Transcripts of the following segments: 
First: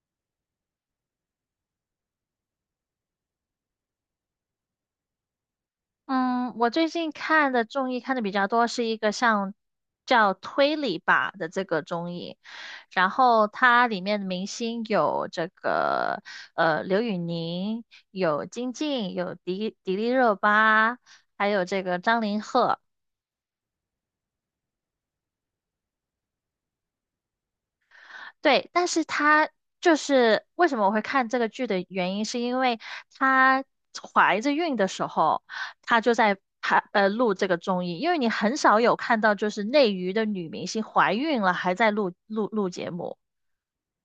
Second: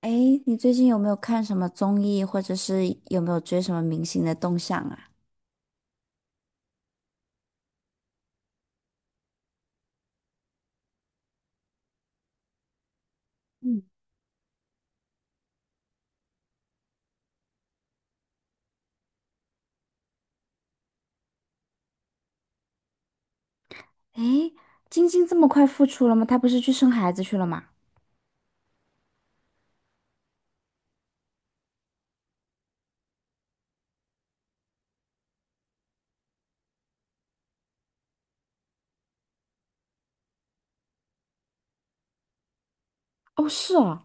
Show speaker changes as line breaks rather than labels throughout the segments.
哎，你最近有没有看什么综艺，或者是有没有追什么明星的动向啊？
嗯，我最近看的综艺看的比较多，是一个像叫推理吧的这个综艺，然后
嗯。
它里面的明星有这个刘宇宁，有金靖，有迪丽热巴，还有这个张凌赫。
哎，晶晶这么快复出了吗？她不是去生孩子去了吗？
对，但是他就是为什么我会看这个剧的原因，是因为她怀着孕的时候，她就在录这个综艺，因为你很少有看到就是内娱的女明星怀孕了还在录节目。
哦，是哦。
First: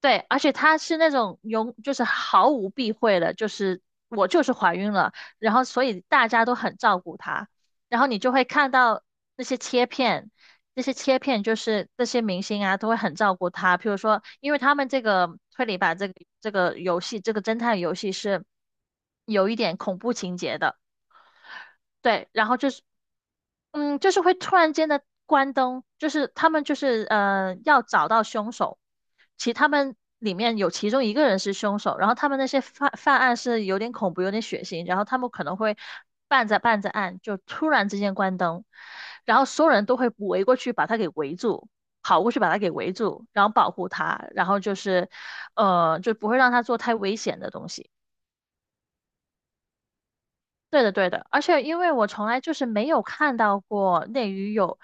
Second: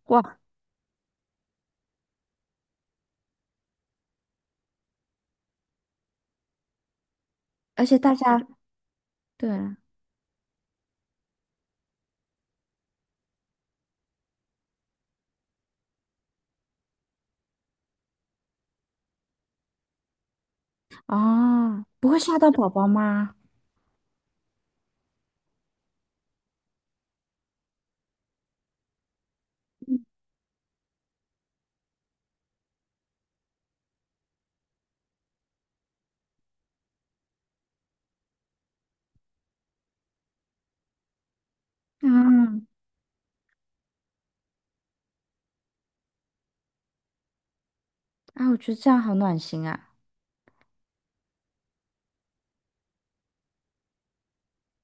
对，
哇，
而且她是那种就是毫无避讳的，就是我就是怀孕了，然后所以大家都很照顾她，
而且
然后
大
你就会
家
看到那
对
些
啊。
切片，那些切片就是那些明星啊都会很照顾她，譬如说，因为他们这个推理吧，这个游戏，这个侦探游戏是有一点恐怖情节的，
哦，不会
对，
吓
然
到
后
宝
就是
宝吗？
嗯，就是会突然间的关灯，就是他们就是要找到凶手，其他们里面有其中一个人是凶手，然后他们那些犯案是有点恐怖、有点血腥，然后他们可能会办着办着案就突然之间关灯，然后所有人都会围过去把他给围住，跑过去把他
嗯。
给围住，然后保护他，然后就是就不会让他做太危险的东西。
啊，我觉得这样好暖心啊。
对的，对的，而且因为我从来就是没有看到过内娱有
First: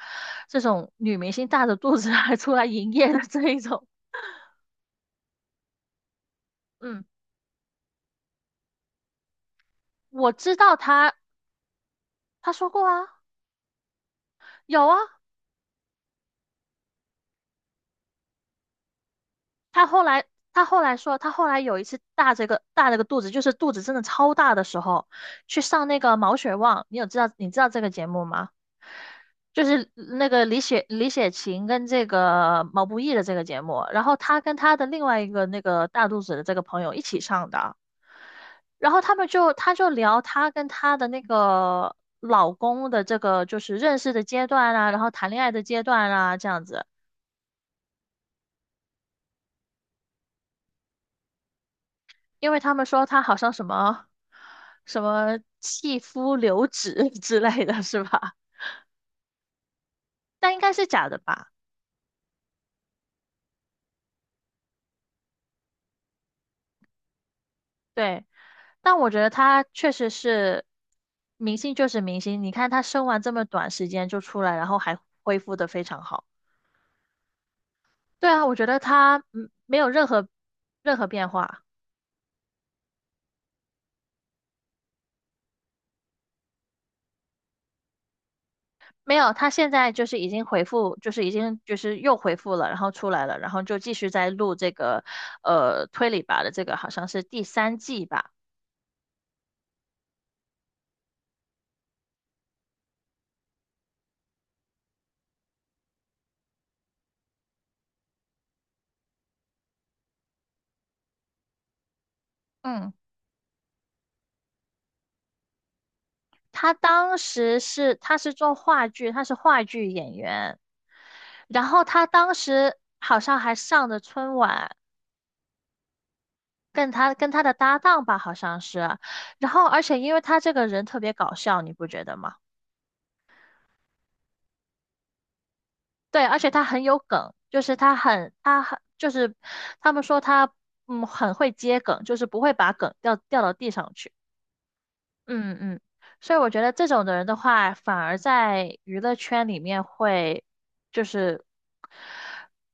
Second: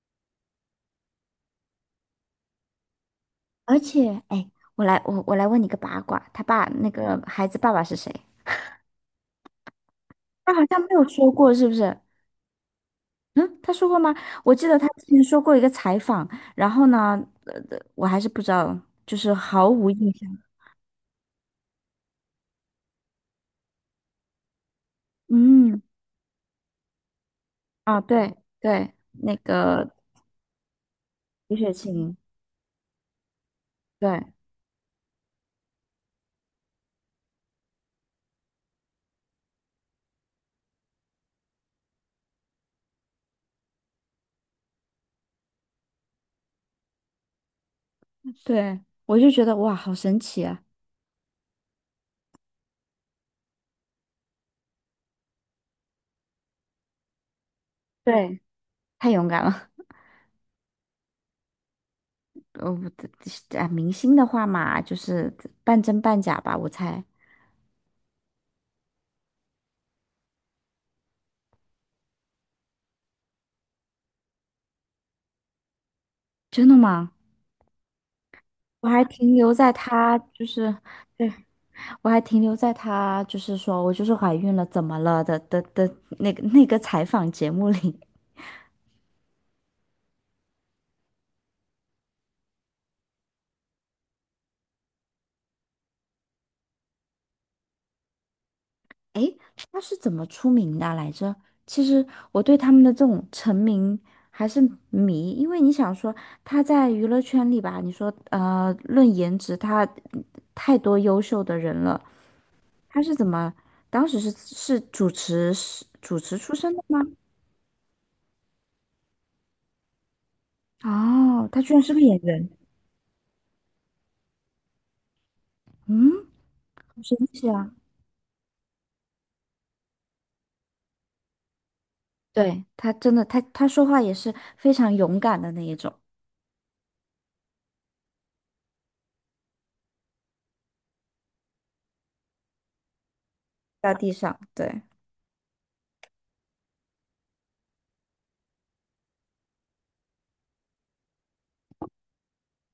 这种女明星大着肚子 还出来营业的这一
而
种。
且，哎，我来问你个八卦，他爸那
嗯，
个孩子爸爸是谁？
我
他
知
好
道
像没有
她，
说过，是不是？
她说过啊，
嗯，他说过吗？我记得他
有啊，
之前说过一个采访，然后呢，我还是不知道，就是毫
她
无
后
印
来
象。
她后来说，她后来有一次大着个肚子，就是肚子真的超大的时候，去
嗯。
上那个《毛血旺》，你知道这个
啊，
节目
对
吗？
对，那
就是
个
那个李雪
李
琴
雪
跟这
琴，
个毛不易的这个节目，然后
对
她跟她的另外一个那个大肚子的这个朋友一起上的。然后他就聊她跟她的那个老公的这个就是认识的阶段啊，然后谈恋爱的阶段啊这样子，
对，我就觉得哇，好神奇啊！
因为他们说他好像什么什么弃夫留子 之类的是吧？
对，太勇敢了。
但应该是假的吧？
我的啊，明星的话嘛，就是半真半假吧，我猜。
对，但我觉得他确实是明星就是明星，你看他生完这么短时间就出来，然后还恢复的非常好。
真的吗？
对啊，我觉得
我还
他
停留在
没有任
他
何
就是。
任何变
对，
化。
我还停留在她就是说我就是怀孕了，怎么了的那个那个采访节目里。
没有，他现在就是已经回复，就是已经就是又回复了，然后出来了，然后就继续在录这个推理吧的这个好像是第三季吧。
诶，她是怎么出名的啊来着？其实我对他们的这种成名还是迷，因为你想说他在娱乐圈里吧，你说论颜值，他太多优秀的人了。
嗯，
他是怎么当时是主持出身
他
的吗？
当时是他是做话剧，他是话剧演员，
哦，他
然
居然
后
是个
他
演
当
员。
时好像还上着春晚，
嗯，
跟
好
他
神
跟他
奇
的
啊！
搭档吧好像是，然后而且因为他这个人特别搞笑，你不觉得吗？
对，他真的，他他说话也是非常勇敢的那一种。
对，而且他很有梗，就是他很就是他们说他很会接梗，就是不会把梗掉到地上
在地
去。
上，对。
嗯嗯，所以我觉得这种的人的话，反而在娱乐圈里面会就是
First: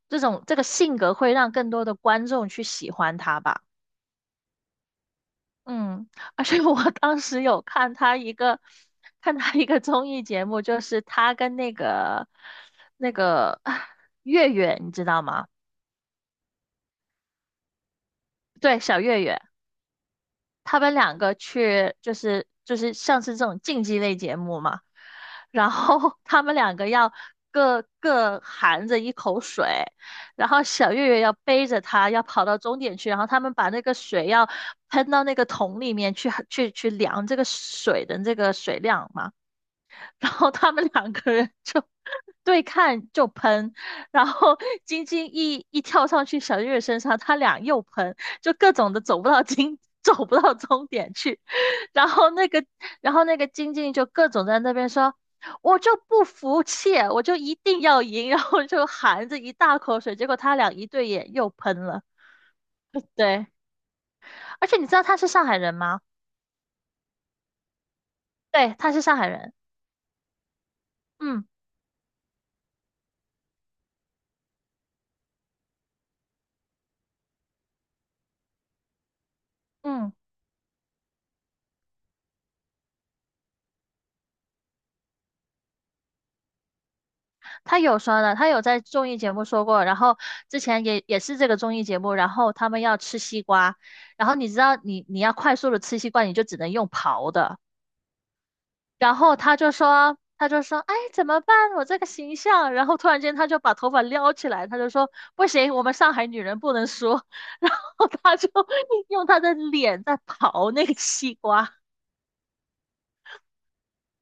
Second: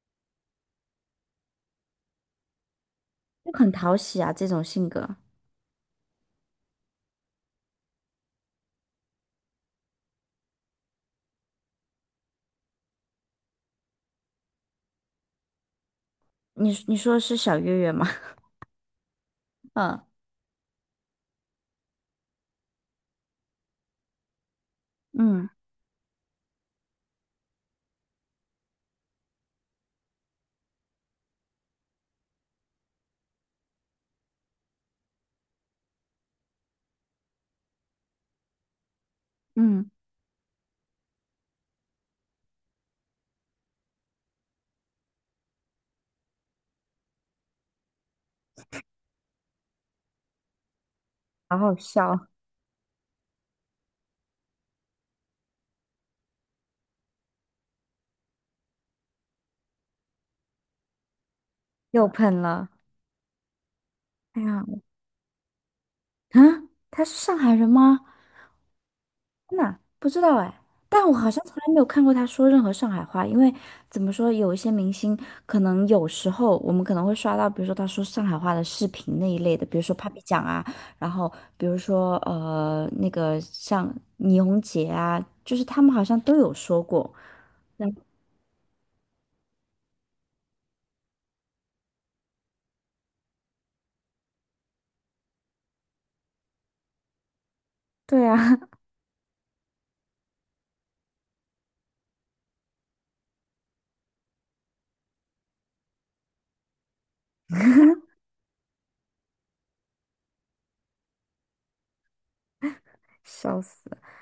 这种这个性格会让更多的观众去喜欢他
就
吧。
很讨喜啊，这种性格。
嗯，而且我 当时有看他一个综艺节目，就是他跟那个那个啊月月，你知道吗？
你你说的是小月月吗？
对，小岳岳，
嗯
他们两个去就是就是像是这种竞技类节目嘛，
嗯
然后 他们两个要各含着一口水，然后小岳岳要背着他要跑到终点去，然后他们把那个水要喷到那个桶里面去去量这个水的这个水量嘛，
嗯，
然后他们两个人就 对看就喷，然后 晶晶一跳上去小月身上，他俩又喷，就各种的走不到晶，走不到终点去。
好好
然
笑。
后那个，然后那个晶晶就各种在那边说。我就不服气，我就一定要赢，然后就含着一大口水，结果他俩一对眼又喷了。
又喷了。
对，
哎呀，
而且你知道他是上海人吗？
啊，他是上海人吗？
对，他是上海人。
真的不知道哎。但我好像
嗯
从来没有看过他说任何上海话，因为怎么说，有一些明星可能有时候我们可能会刷到，比如说他说上海话的视频那一类的，比如说
嗯。
Papi 酱啊，然后比如说那个像倪虹洁啊，就是他们好像都有说过。
他
嗯
有酸的，他有在综艺节目说过，然后之前也是这个综艺节目，然后他们要吃西瓜，然后你知道你要快速的吃西瓜，你就只能用刨的，
对啊。
然后他就说，哎，怎么办？我这个形象，然后突然间他就把头发撩起来，他就说不行，我们上海女人不能说。然后他就 用他的脸在刨那个西瓜，
笑死！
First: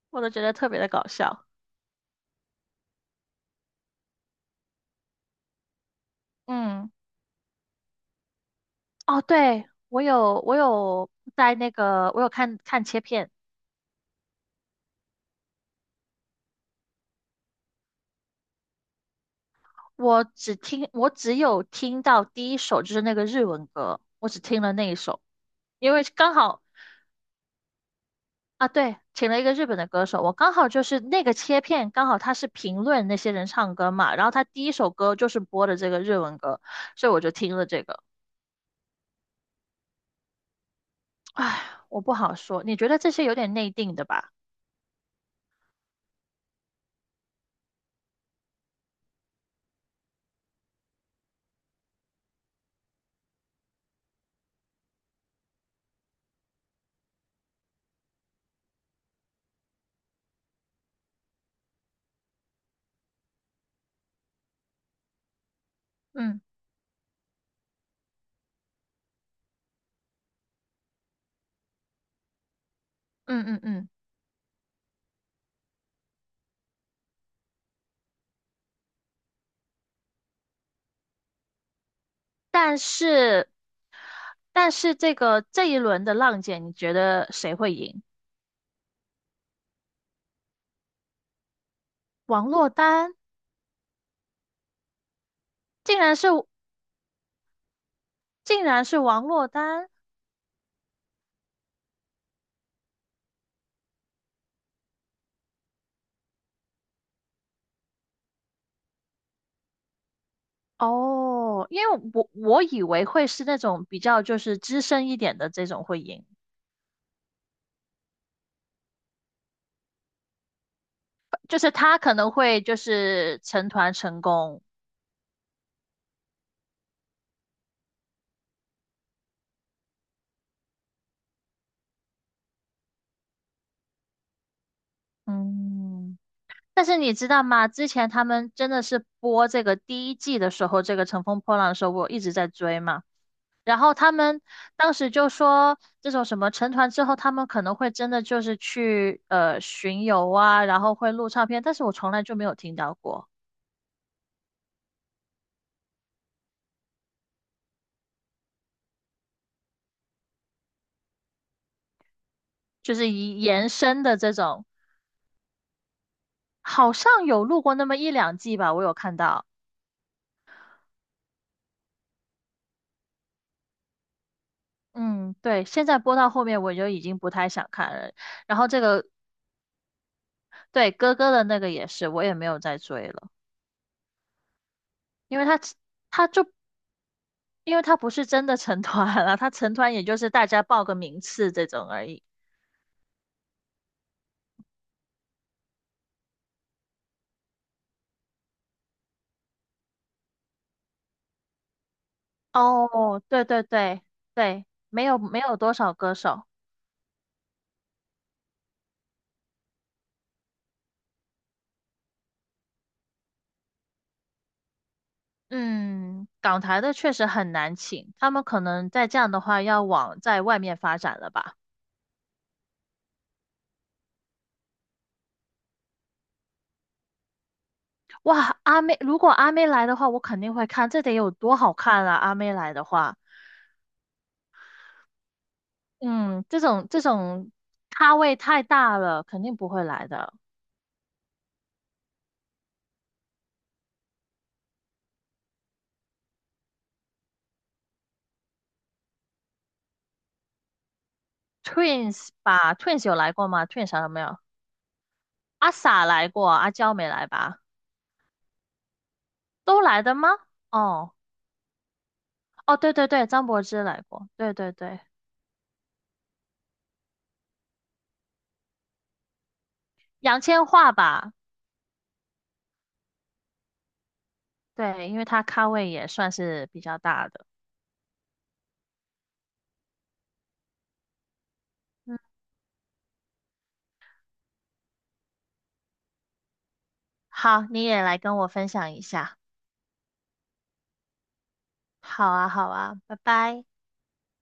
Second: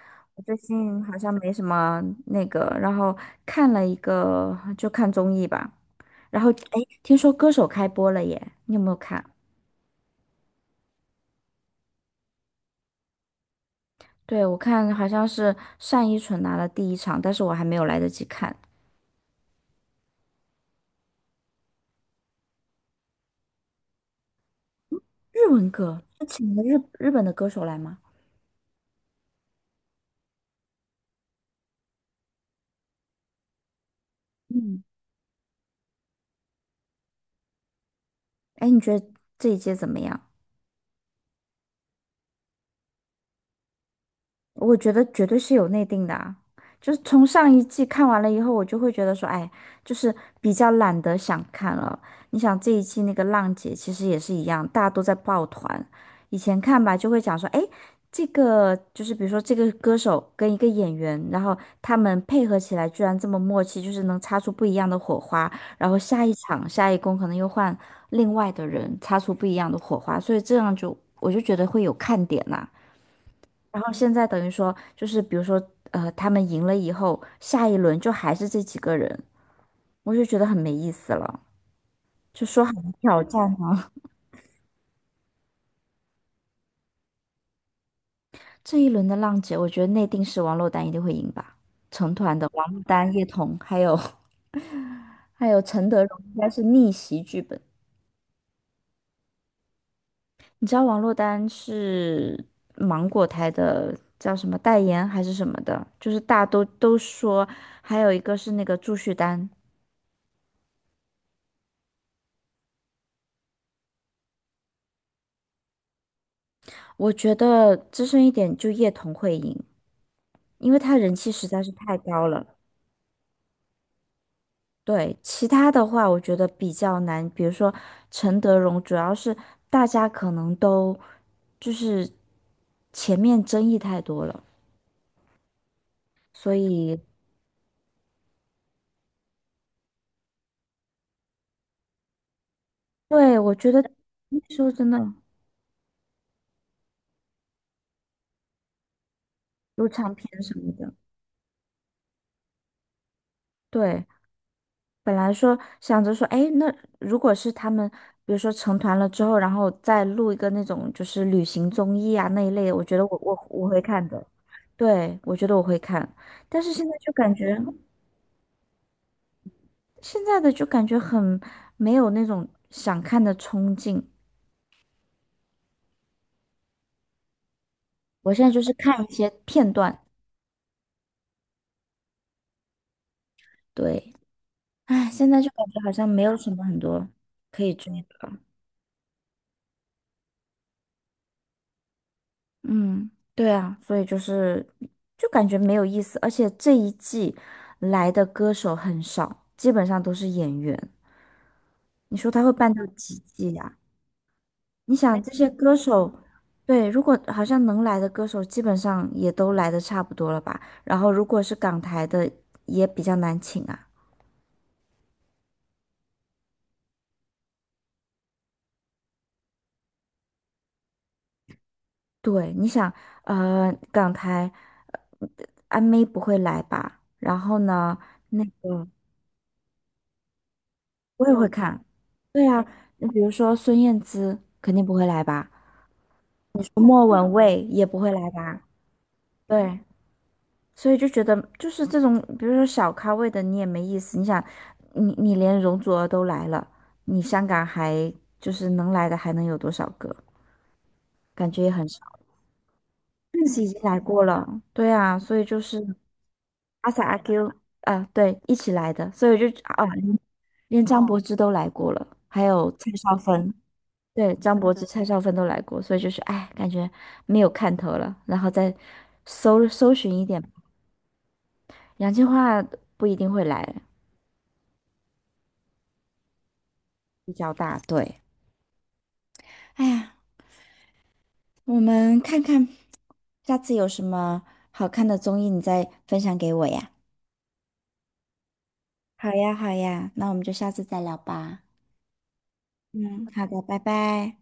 我都觉
我
得
最
特别的
近
搞
好像
笑。
没什么那个，然后看了一个就看综艺吧，然后哎，
嗯，
听说歌手开播了耶，你有没有
哦，
看？
对，我有我有在那个我有看看切片。
对，我看好像是单依纯拿了第一场，但是我还没有来得及看。
我只有听到第一首就是那个日文歌，我只听了那一首，
日文
因
歌，
为
他
刚
请
好
了日本的歌手来吗？
啊，对，请了一个日本的歌手，我刚好就是那个切片，刚好他是评论那些人唱歌嘛，然后他第一
嗯。
首歌就是播的这个日文歌，所以我就听了这个。
哎，你觉得这一届怎么样？
唉，我不好说，你觉得这些有点内定的吧？
我觉得绝对是有内定的啊，就是从上一季看完了以后，我就会觉得说，哎，就是比较懒得想看了。你想这一季那个浪姐其实也是一样，大家都在抱团。以前看吧，就会讲说，哎，这个就是比如说这个歌手跟一个演员，然后他们配合起来居然这么默契，就是能擦出不一样的火花。然后下一
嗯
场下一公可能又换另外的人擦出不一样的火花，所以这样就我就觉得会有看点呐、
嗯嗯
然
嗯，
后现在等于说，就是比如说，他们赢了以后，下一轮就还是这几个人，我就觉得很没意思了。就说好
但
的挑战
是
呢。
但是这个这一轮的浪姐，你觉得谁会赢？
这一轮的浪姐，我觉得内定是王珞丹一定会赢吧。成团
王
的王
珞
珞丹、
丹
叶童，还有 还有陈
竟
德
然
容，
是
应该是逆袭剧本。
竟然是王珞丹。
你知道王珞丹是芒果台的叫什么代言还是什么的，就是大家都说，还有一个是那个祝绪丹。
哦，因为我以为会是那种比较就是资深一点的这种会赢，
我觉得资深一点就叶童会赢。因为他人气实
就
在
是
是太
他可
高
能
了。
会就是成团成功，
对，其他的话我觉得比较难，比如说陈德容，主要是大家可能都就是前面争议太多了，
嗯。
所
但是
以
你知道吗？之前他们真的是播这个第一季的时候，这个《乘风破浪》的时候，我一直在追嘛。
对。我觉
然
得
后他
那
们
时候真
当
的
时就说，这种什么成团之后，他们可能会真的就是去
有
巡
唱
游
片什
啊，
么
然
的，
后会录唱片，但是我从来就没有听到过，
对，本来说想着说，哎，那如果是他们，比如说成团了之后，然后再录一个那种就是旅行综艺啊那一类的，我
就
觉得
是
我
以
我
延
我会
伸
看
的
的。
这种。
对，我觉得我会看。但是现
好
在就
像
感
有
觉
录过那么一两季吧，我有看到。
现在的就感觉很没有那种想看的冲劲。
嗯，对，现在播到后面我就已经不太想看了。
我现在
然
就
后
是
这
看
个，
一些片段，
对，哥哥的那个也是，我也没有再追了，
对。哎，现
因
在
为
就感觉好像没
他
有
就
什么很多可以
他
追
不是
的。
真的成团了，他成团也就是大家报个名次这种而已。
嗯，对啊，所以就是就感觉没有意思，而且这一季来的歌手很少，基本上都是演员。你说他会办到几
哦，对
季
对
呀、
对对，
你
没有
想这
没
些
有多
歌
少
手，
歌手。
对，如果好像能来的歌手，基本上也都来的差不多了吧？然后如果是港台的，也比较难请啊。
嗯，港台的确实很难请，他们可能在这样的话要往在外面发展了吧。
对，你想，港台阿妹不会来吧？然后呢，那
哇，阿
个
妹，如果阿妹来的话，我肯定会看，这得
我
有
也会
多好
看。
看啊！阿
对
妹
啊，
来的
你
话，
比如说孙燕姿肯定不会来吧，
嗯，这种这
莫文
种
蔚也不会
咖
来
位
吧，
太大了，肯定不
对，
会来的。
所以就觉得就是这种，比如说小咖位的你也没意思。你想，你你连容祖儿都来了，你香港还就是能来的还能有多少个？感觉也很少。
Twins 吧，Twins 有来
邓
过
紫
吗
已经
？Twins
来
啥了没
过
有？
了，对啊，所以就
阿
是
sa 来过，阿
阿
娇
sa
没
阿
来
Q
吧？
啊，对，一起来的，所以我就
都
啊，
来的吗？
连张
哦
柏芝都来过了，还有
哦，
蔡
对对
少
对，张
芬。
柏芝来过，
对，
对
张
对
柏芝、
对，
蔡少芬都来过，所以就是哎，感觉没有看头了，然后再搜寻一
杨
点，
千嬅吧，
杨千嬅不一定会来，
对，因为她咖位也算是比较大
比
的。
较大，对。哎呀，我
嗯，
们看看下次有什么好看的综艺，你再分享给我呀。
好，你也来跟我分享一
好
下。
呀，好呀，那我们就下次再聊吧。
好啊，好啊，拜
嗯，好的，
拜。
拜拜。